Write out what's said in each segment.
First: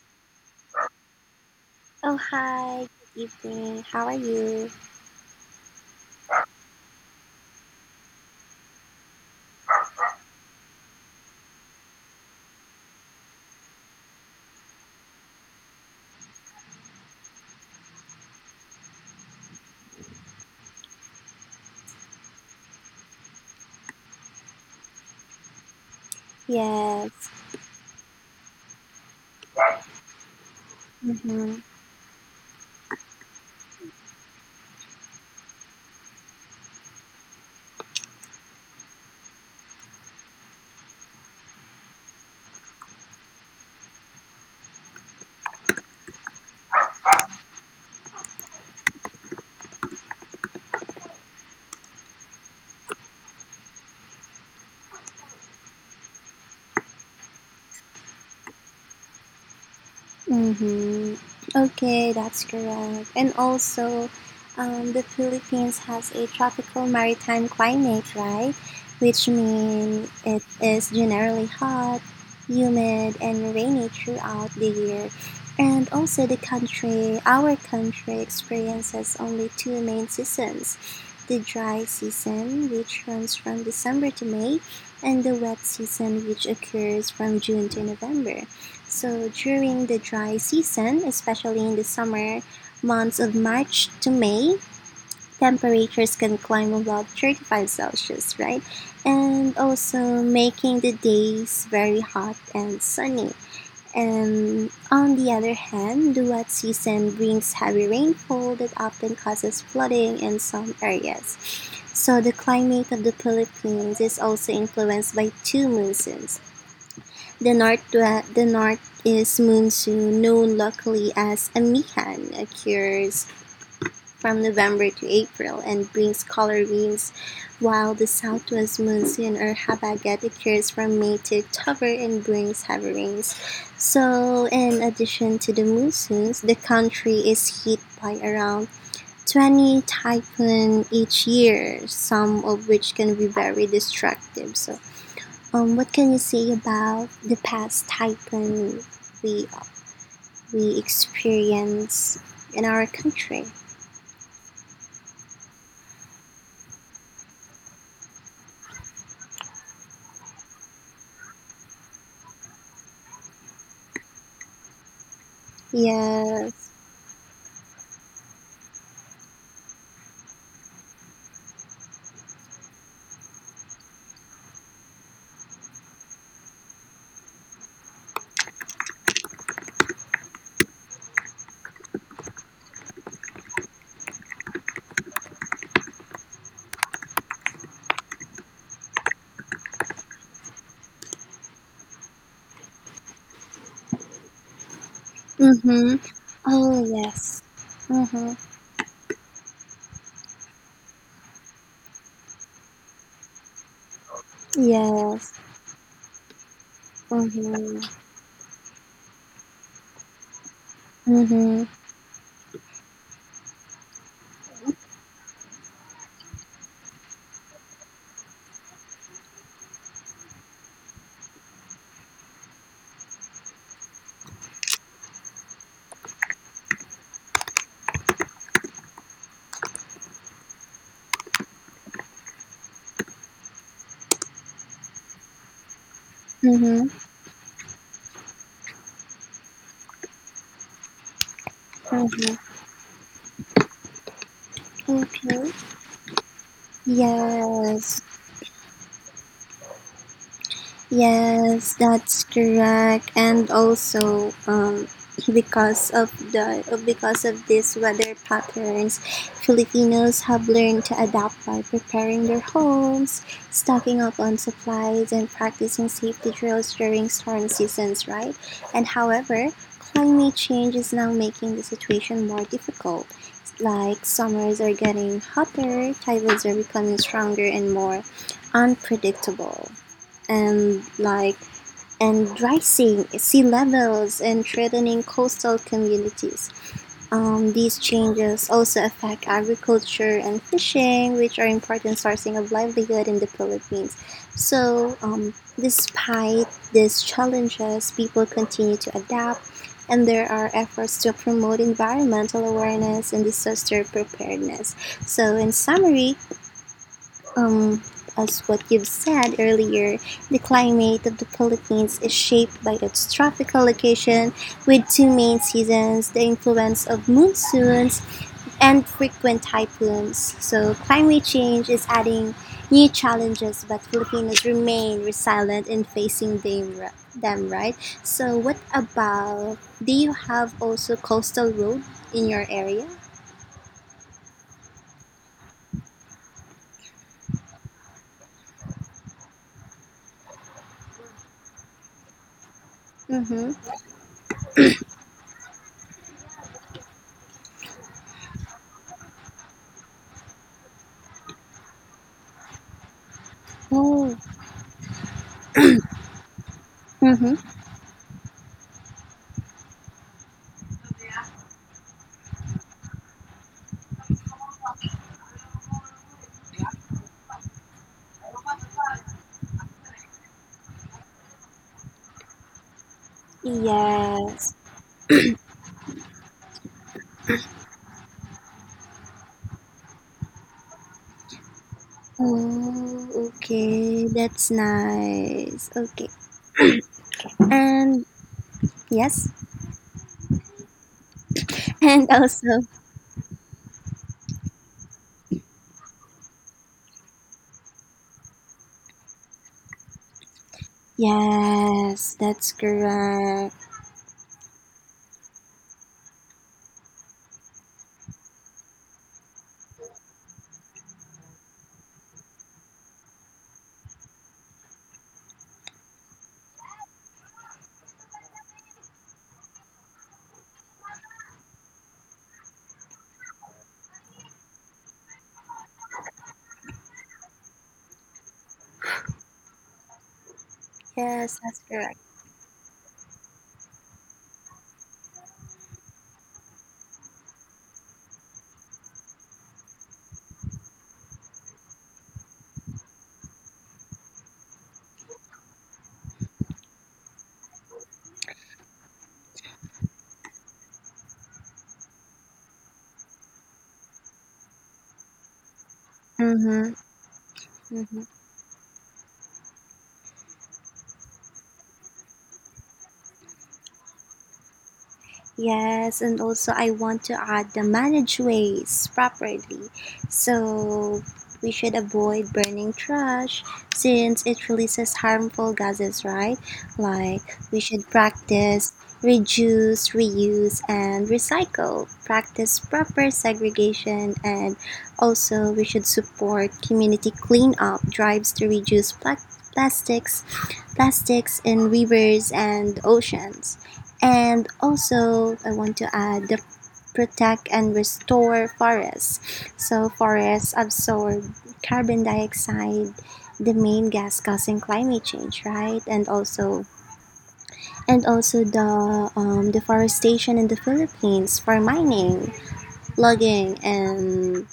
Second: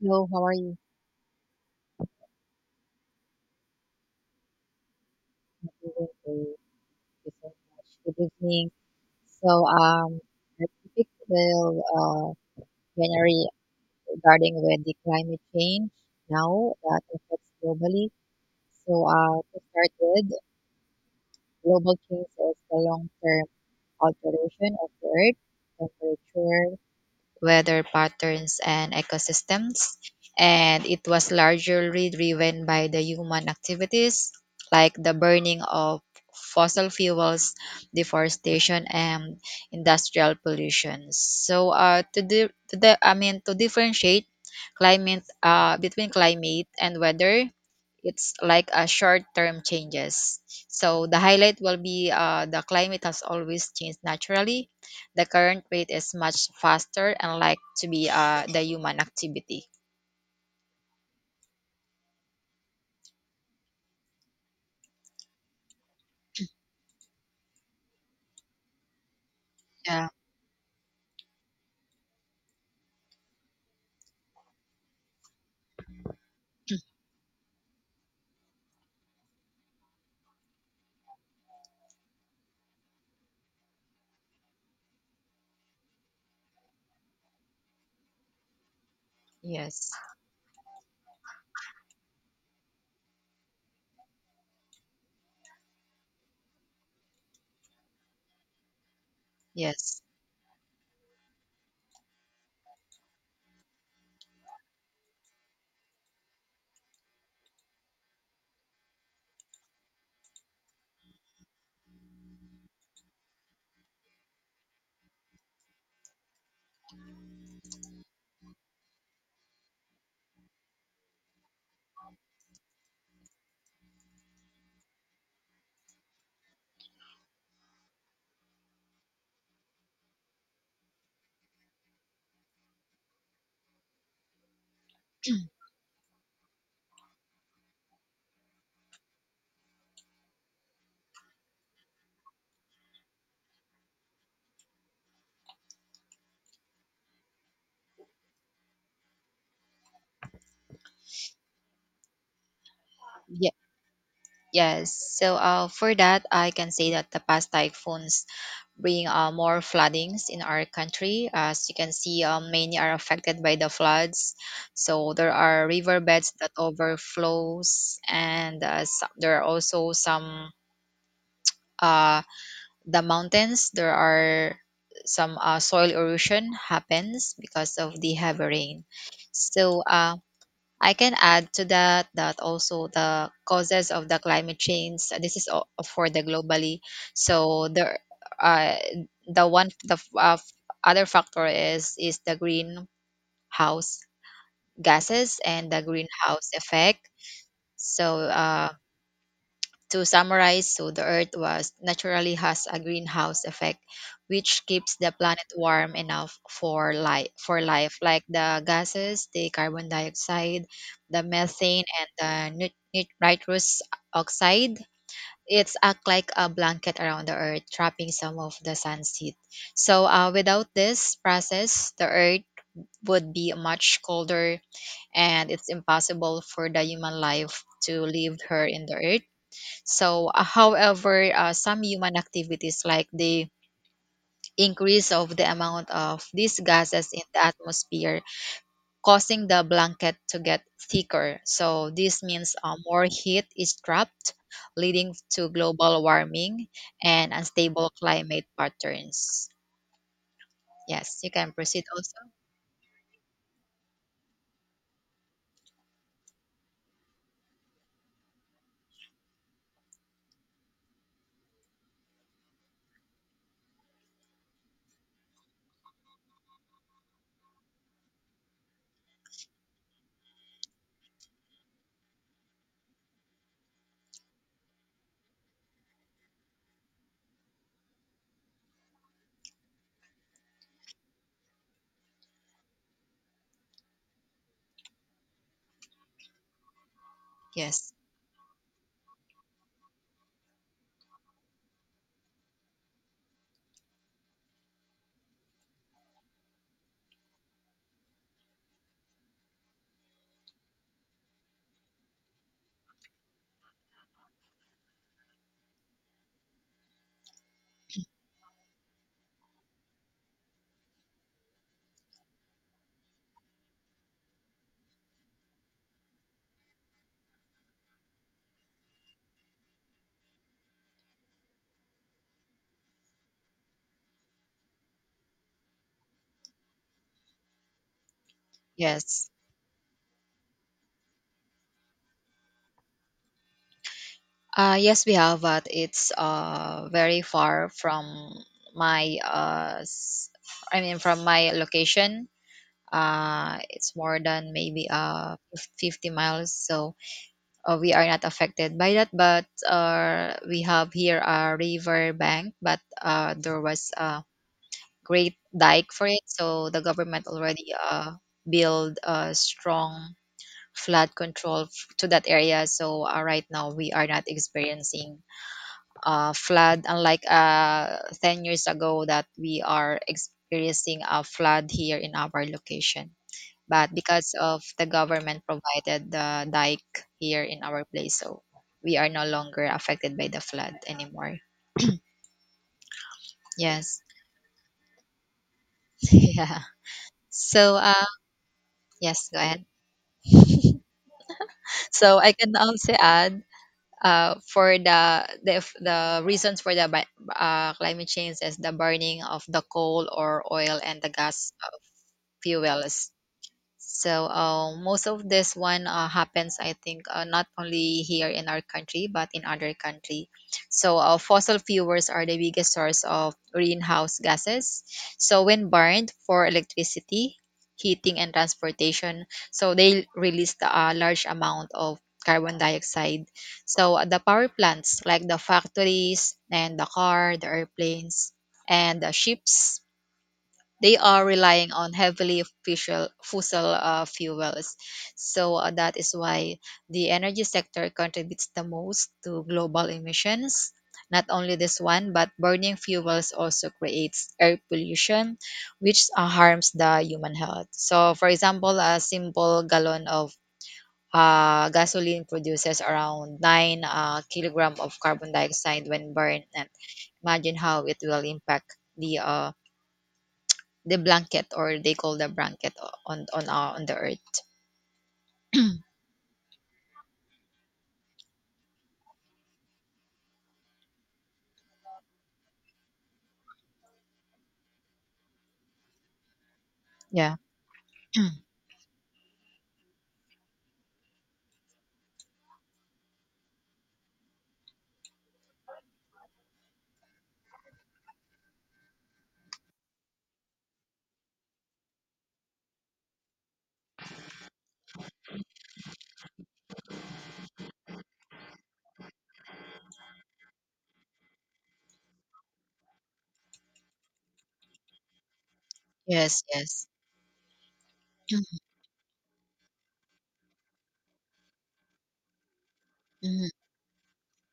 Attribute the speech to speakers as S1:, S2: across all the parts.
S1: Hello, how are you?
S2: Oh, hi. Good evening. How are you?
S1: I'm doing great. Thank you so much. Good evening. So, um, our topic will January regarding with the climate change now that affects globally. To start with, global change is the long-term alteration of the Earth temperature,
S2: Yes.
S1: weather patterns, and ecosystems. And it was
S2: Mm-hmm.
S1: largely driven by the human activities like the burning of fossil fuels, deforestation, and industrial pollution. So, to, di- to the, I mean, to differentiate climate between climate and weather, it's like a short-term changes. So the highlight will be the climate has always changed naturally, the current rate is much faster and like to be the human activity.
S2: Mm-hmm. Okay, that's correct. And also, the Philippines has a tropical maritime climate, right? Which
S1: Yeah.
S2: means it is generally hot, humid, and rainy throughout the year. And also, our country experiences only two main seasons, the dry season, which runs from December to May, and the wet season, which occurs from June to November. So during
S1: Yes.
S2: the dry season, especially in the summer months of March to May, temperatures can climb above 35 Celsius, right? And
S1: Yes.
S2: also making the days very hot and sunny. And on the other hand, the wet season brings heavy rainfall that often causes flooding in some areas. So the climate of the Philippines is also influenced by two monsoons. The north the north is monsoon, known locally as "amihan", occurs from November to April and brings color winds, while the southwest monsoon or habagat occurs from May to October and brings heavy rains. So, in addition to the monsoons, the country is hit by around 20 typhoons each year, some of which can be very destructive. So what can you say about the past typhoon we we experience in our country?
S1: Yeah. Yes. For that, I can say that the past typhoons bring more floodings in our country. As you can see, many are affected by the floods. So there are riverbeds that
S2: Yes.
S1: overflows, and there are also some uh, the mountains, there are some soil erosion happens because of the heavy rain. so uh, I can add to that that also the causes of the climate change, this is for the globally. So uh, the one the f- f- Other factor is the greenhouse gases and the
S2: Mm-hmm.
S1: greenhouse
S2: Oh
S1: effect.
S2: yes.
S1: so
S2: Mm-hmm.
S1: uh, to summarize, so the Earth was naturally has a greenhouse effect, which keeps the
S2: Yes.
S1: planet warm enough for
S2: Mm-hmm.
S1: life, like the gases, the carbon dioxide, the
S2: Mm-hmm.
S1: methane, and the nitrous oxide. It's act like a blanket around the Earth, trapping some of the sun's heat. Without this process, the Earth would be much colder, and it's impossible for the human life to live here in the Earth. Some human activities like the increase of the amount of these
S2: Mm-hmm.
S1: gases in the atmosphere, causing the blanket to get thicker. So, this means more heat is trapped, leading
S2: Mm-hmm.
S1: to
S2: Okay.
S1: global warming and unstable
S2: Yes.
S1: climate patterns. Yes, you can
S2: Yes,
S1: proceed also.
S2: that's correct. And also, because of these weather patterns, Filipinos have learned to adapt by preparing their homes, stocking up on supplies, and practicing safety drills during storm seasons. Right, and however, climate change is now making the situation more difficult. Like summers are getting hotter, typhoons are becoming stronger and more unpredictable, and like and rising sea levels and threatening coastal communities. These
S1: Yes,
S2: changes also affect agriculture and fishing, which are important sourcing of livelihood in the Philippines. So, despite these challenges, people continue to adapt, and there are efforts to promote environmental awareness and disaster preparedness. So, in summary, um, as what you've said earlier, the climate of the Philippines is shaped by its tropical location with two main seasons, the influence of monsoons, and frequent typhoons. So, climate change is adding new challenges, but Filipinos remain resilient in facing them, right? So, what
S1: yes.
S2: about, do you have also coastal road in your area?
S1: Yes, we have, but it's very far from my I mean from my location.
S2: Mm-hmm.
S1: It's more than maybe 50 miles. We are not affected by that, but we have here a river bank, but there was
S2: Oh,
S1: a great dike for it, so the government
S2: mm-hmm.
S1: already build a strong flood control to that area. Right now we are not experiencing flood, unlike 10 years ago that we are experiencing a flood here in our location, but because
S2: Yes.
S1: of the government provided the dike here in our place, so we are no longer affected by the flood anymore.
S2: Oh,
S1: Yes.
S2: okay. That's nice. Okay.
S1: Yeah. So, uh,
S2: And yes.
S1: yes, go ahead.
S2: And
S1: So I can
S2: also,
S1: also add for the f- the reasons for the climate change is the burning of the coal or oil and the gas,
S2: yes, that's
S1: fuels.
S2: correct.
S1: Most of this one happens, I think, not only here in our country but in other country. Fossil fuels are the biggest source of greenhouse gases. So when burned for electricity, heating, and transportation, so they release a large amount of carbon dioxide. The power plants, like the factories and the car, the airplanes, and the ships, they are
S2: Yes, that's
S1: relying on
S2: correct.
S1: heavily official fossil fuels. That is why the energy sector contributes the most to global emissions. Not only this one, but burning fuels also creates air pollution, which harms the human health. So, for example, a simple gallon of gasoline produces around 9 kilogram of carbon dioxide when burned. And
S2: Mm-hmm.
S1: imagine how it
S2: Mm-hmm.
S1: will impact the uh, the blanket, or they call the blanket on our on the earth.
S2: Yes, and also I want to add the manage waste properly. So we should avoid burning trash since it releases harmful gases, right? Like
S1: Yeah.
S2: we should practice reduce, reuse, and recycle, practice proper segregation, and also we should support community cleanup drives to reduce plastics plastics in rivers and oceans. And also, I want to add the protect and restore forests. So, forests absorb carbon dioxide, the main gas causing climate change, right?
S1: Yes, yes.
S2: And also the deforestation in the Philippines for mining.
S1: Mhm.
S2: Logging and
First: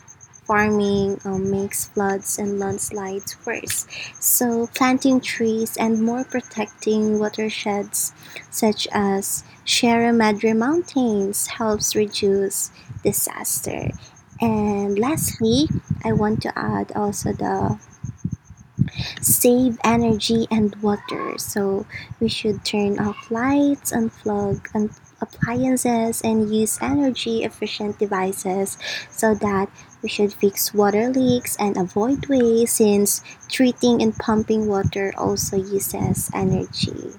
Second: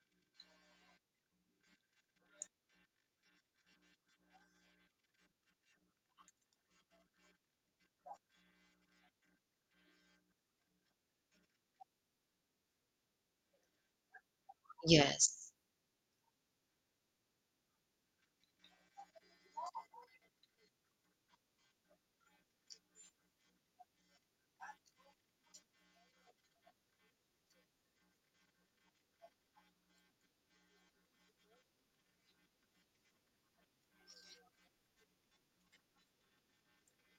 S2: farming makes floods and landslides worse. So, planting trees and more protecting watersheds such as Sierra Madre Mountains helps reduce disaster. And
S1: Yes.
S2: lastly, I want to add also the save energy and water. So we should turn off lights, unplug appliances, and use energy efficient devices so that we should fix water leaks and avoid waste since treating and pumping water also uses energy,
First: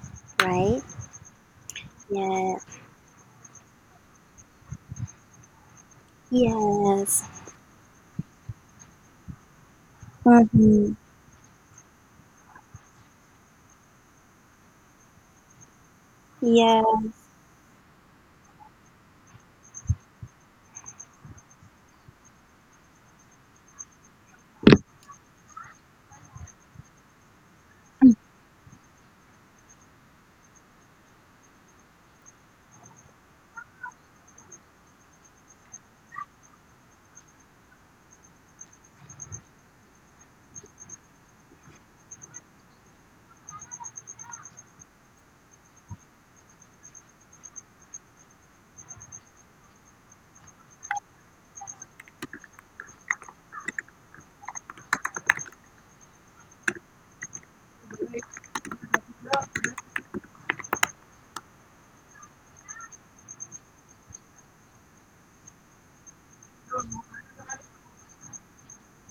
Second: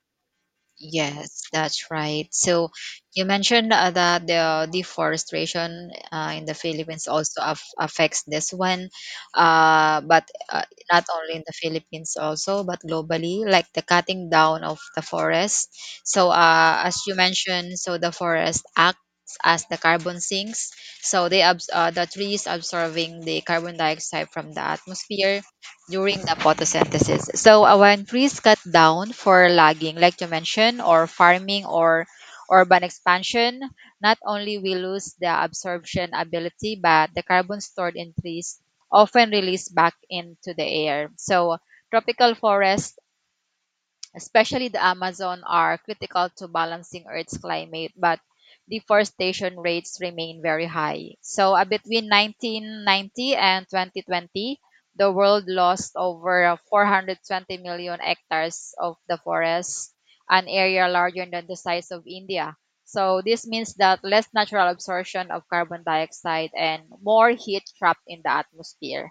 S2: right?
S1: Yes, that's right.
S2: Yeah.
S1: So you mentioned that the deforestation in the Philippines
S2: Yes.
S1: also affects this one, but
S2: Mm-hmm.
S1: not only in the Philippines also, but globally, like the cutting down of the forest. As
S2: Yes.
S1: you mentioned, so the forest acts as the carbon sinks. So they the trees absorbing the carbon dioxide from the atmosphere during the photosynthesis. When trees cut down for logging, like you mentioned, or farming or urban expansion, not only we lose the absorption ability, but the carbon stored in trees often released back into the air. So tropical forests, especially the Amazon, are critical to balancing Earth's climate, but deforestation rates remain very high. Between 1990 and 2020, the world lost over 420 million hectares of the forest, an area larger than the size of India. So, this means that less natural absorption of carbon dioxide and more heat trapped in the atmosphere.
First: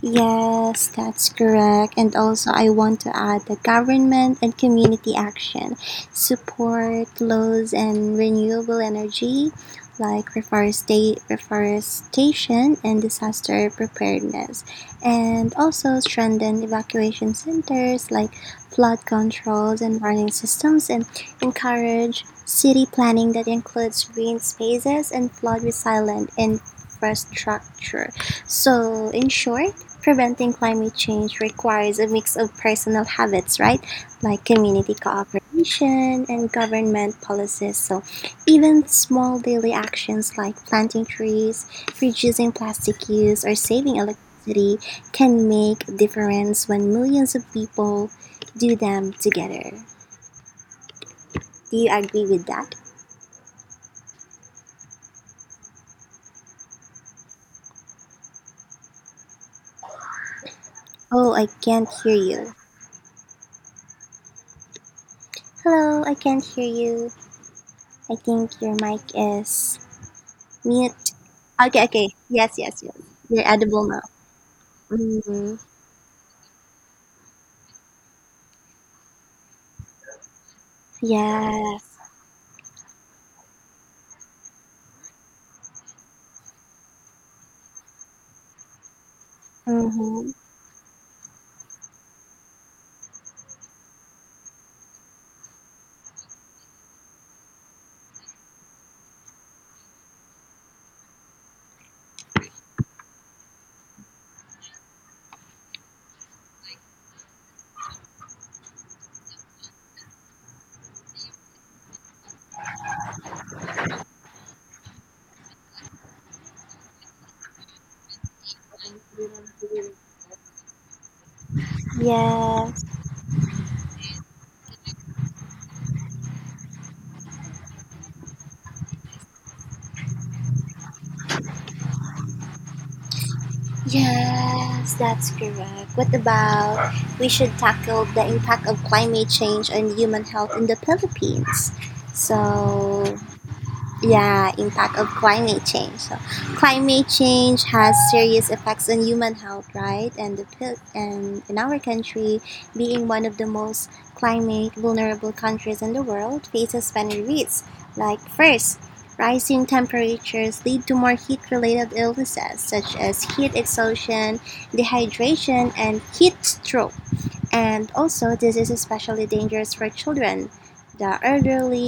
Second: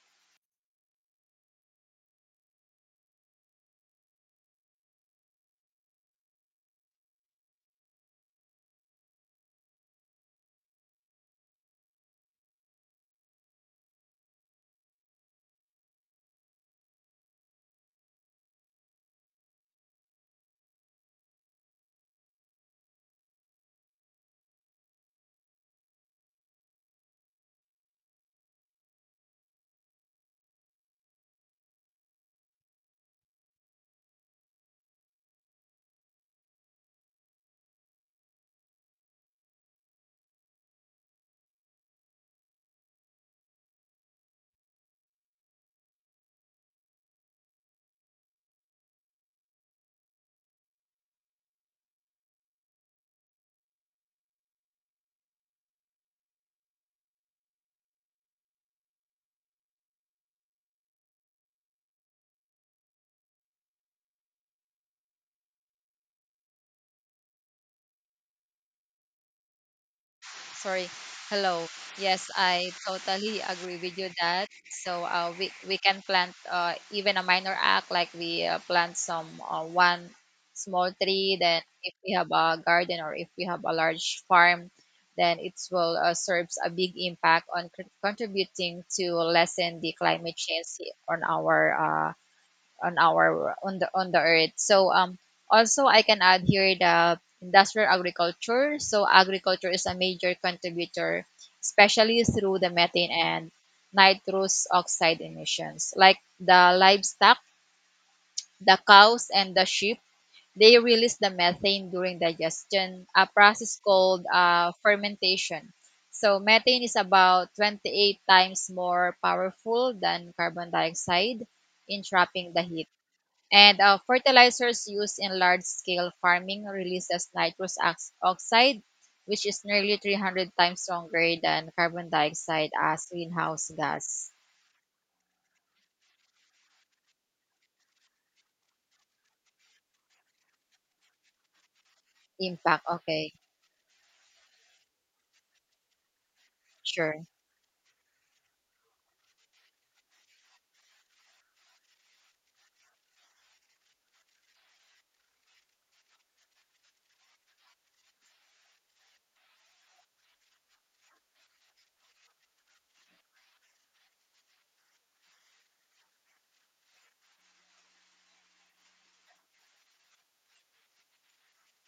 S2: Yes, that's correct. And also, I want to add the government and community action, support laws and renewable energy like reforestation and disaster preparedness, and also strengthen evacuation centers like flood controls and warning systems, and encourage city planning that includes green spaces and flood resilient infrastructure. So, in short, preventing climate change requires a mix of personal habits, right? Like community cooperation and government policies. So, even small daily actions like planting trees, reducing plastic use, or saving electricity can make a difference when millions of people do them together. Do you agree with that? Oh, I can't hear you. Hello, I can't hear you. I think your mic is
S1: Sorry,
S2: meat.
S1: hello.
S2: Okay, okay.
S1: Yes,
S2: Yes,
S1: I
S2: yes, yes.
S1: totally
S2: They're
S1: agree
S2: edible
S1: with
S2: now.
S1: you that. So uh, we
S2: Mhm.
S1: we can plant even a minor act like we plant some one small tree. Then if
S2: Yes.
S1: we have a garden or if we have a large farm, then it will serves a big impact on contributing to lessen the
S2: Mm-hmm.
S1: climate change on our on the earth. So um, also I can add here the industrial agriculture. So agriculture is a major contributor, especially through the methane and nitrous oxide emissions. Like the livestock, the cows and the sheep, they release the methane during digestion, a process called fermentation. So methane is about 28 times more powerful than carbon dioxide in trapping the
S2: Yes.
S1: heat. And fertilizers used in large scale farming releases oxide, which is nearly 300 times stronger than carbon dioxide as greenhouse gas
S2: Yes, that's correct. What about, we should tackle the impact of climate change on human health in the Philippines?
S1: impact.
S2: So,
S1: Okay,
S2: yeah, impact of climate change. So climate
S1: sure.
S2: change has serious effects on human health, right? And in our country, being one of the most climate vulnerable countries in the world, faces many risks. Like first, rising temperatures lead to more heat related illnesses such as heat exhaustion, dehydration, and heat stroke. And also, this is especially dangerous for children, the elderly,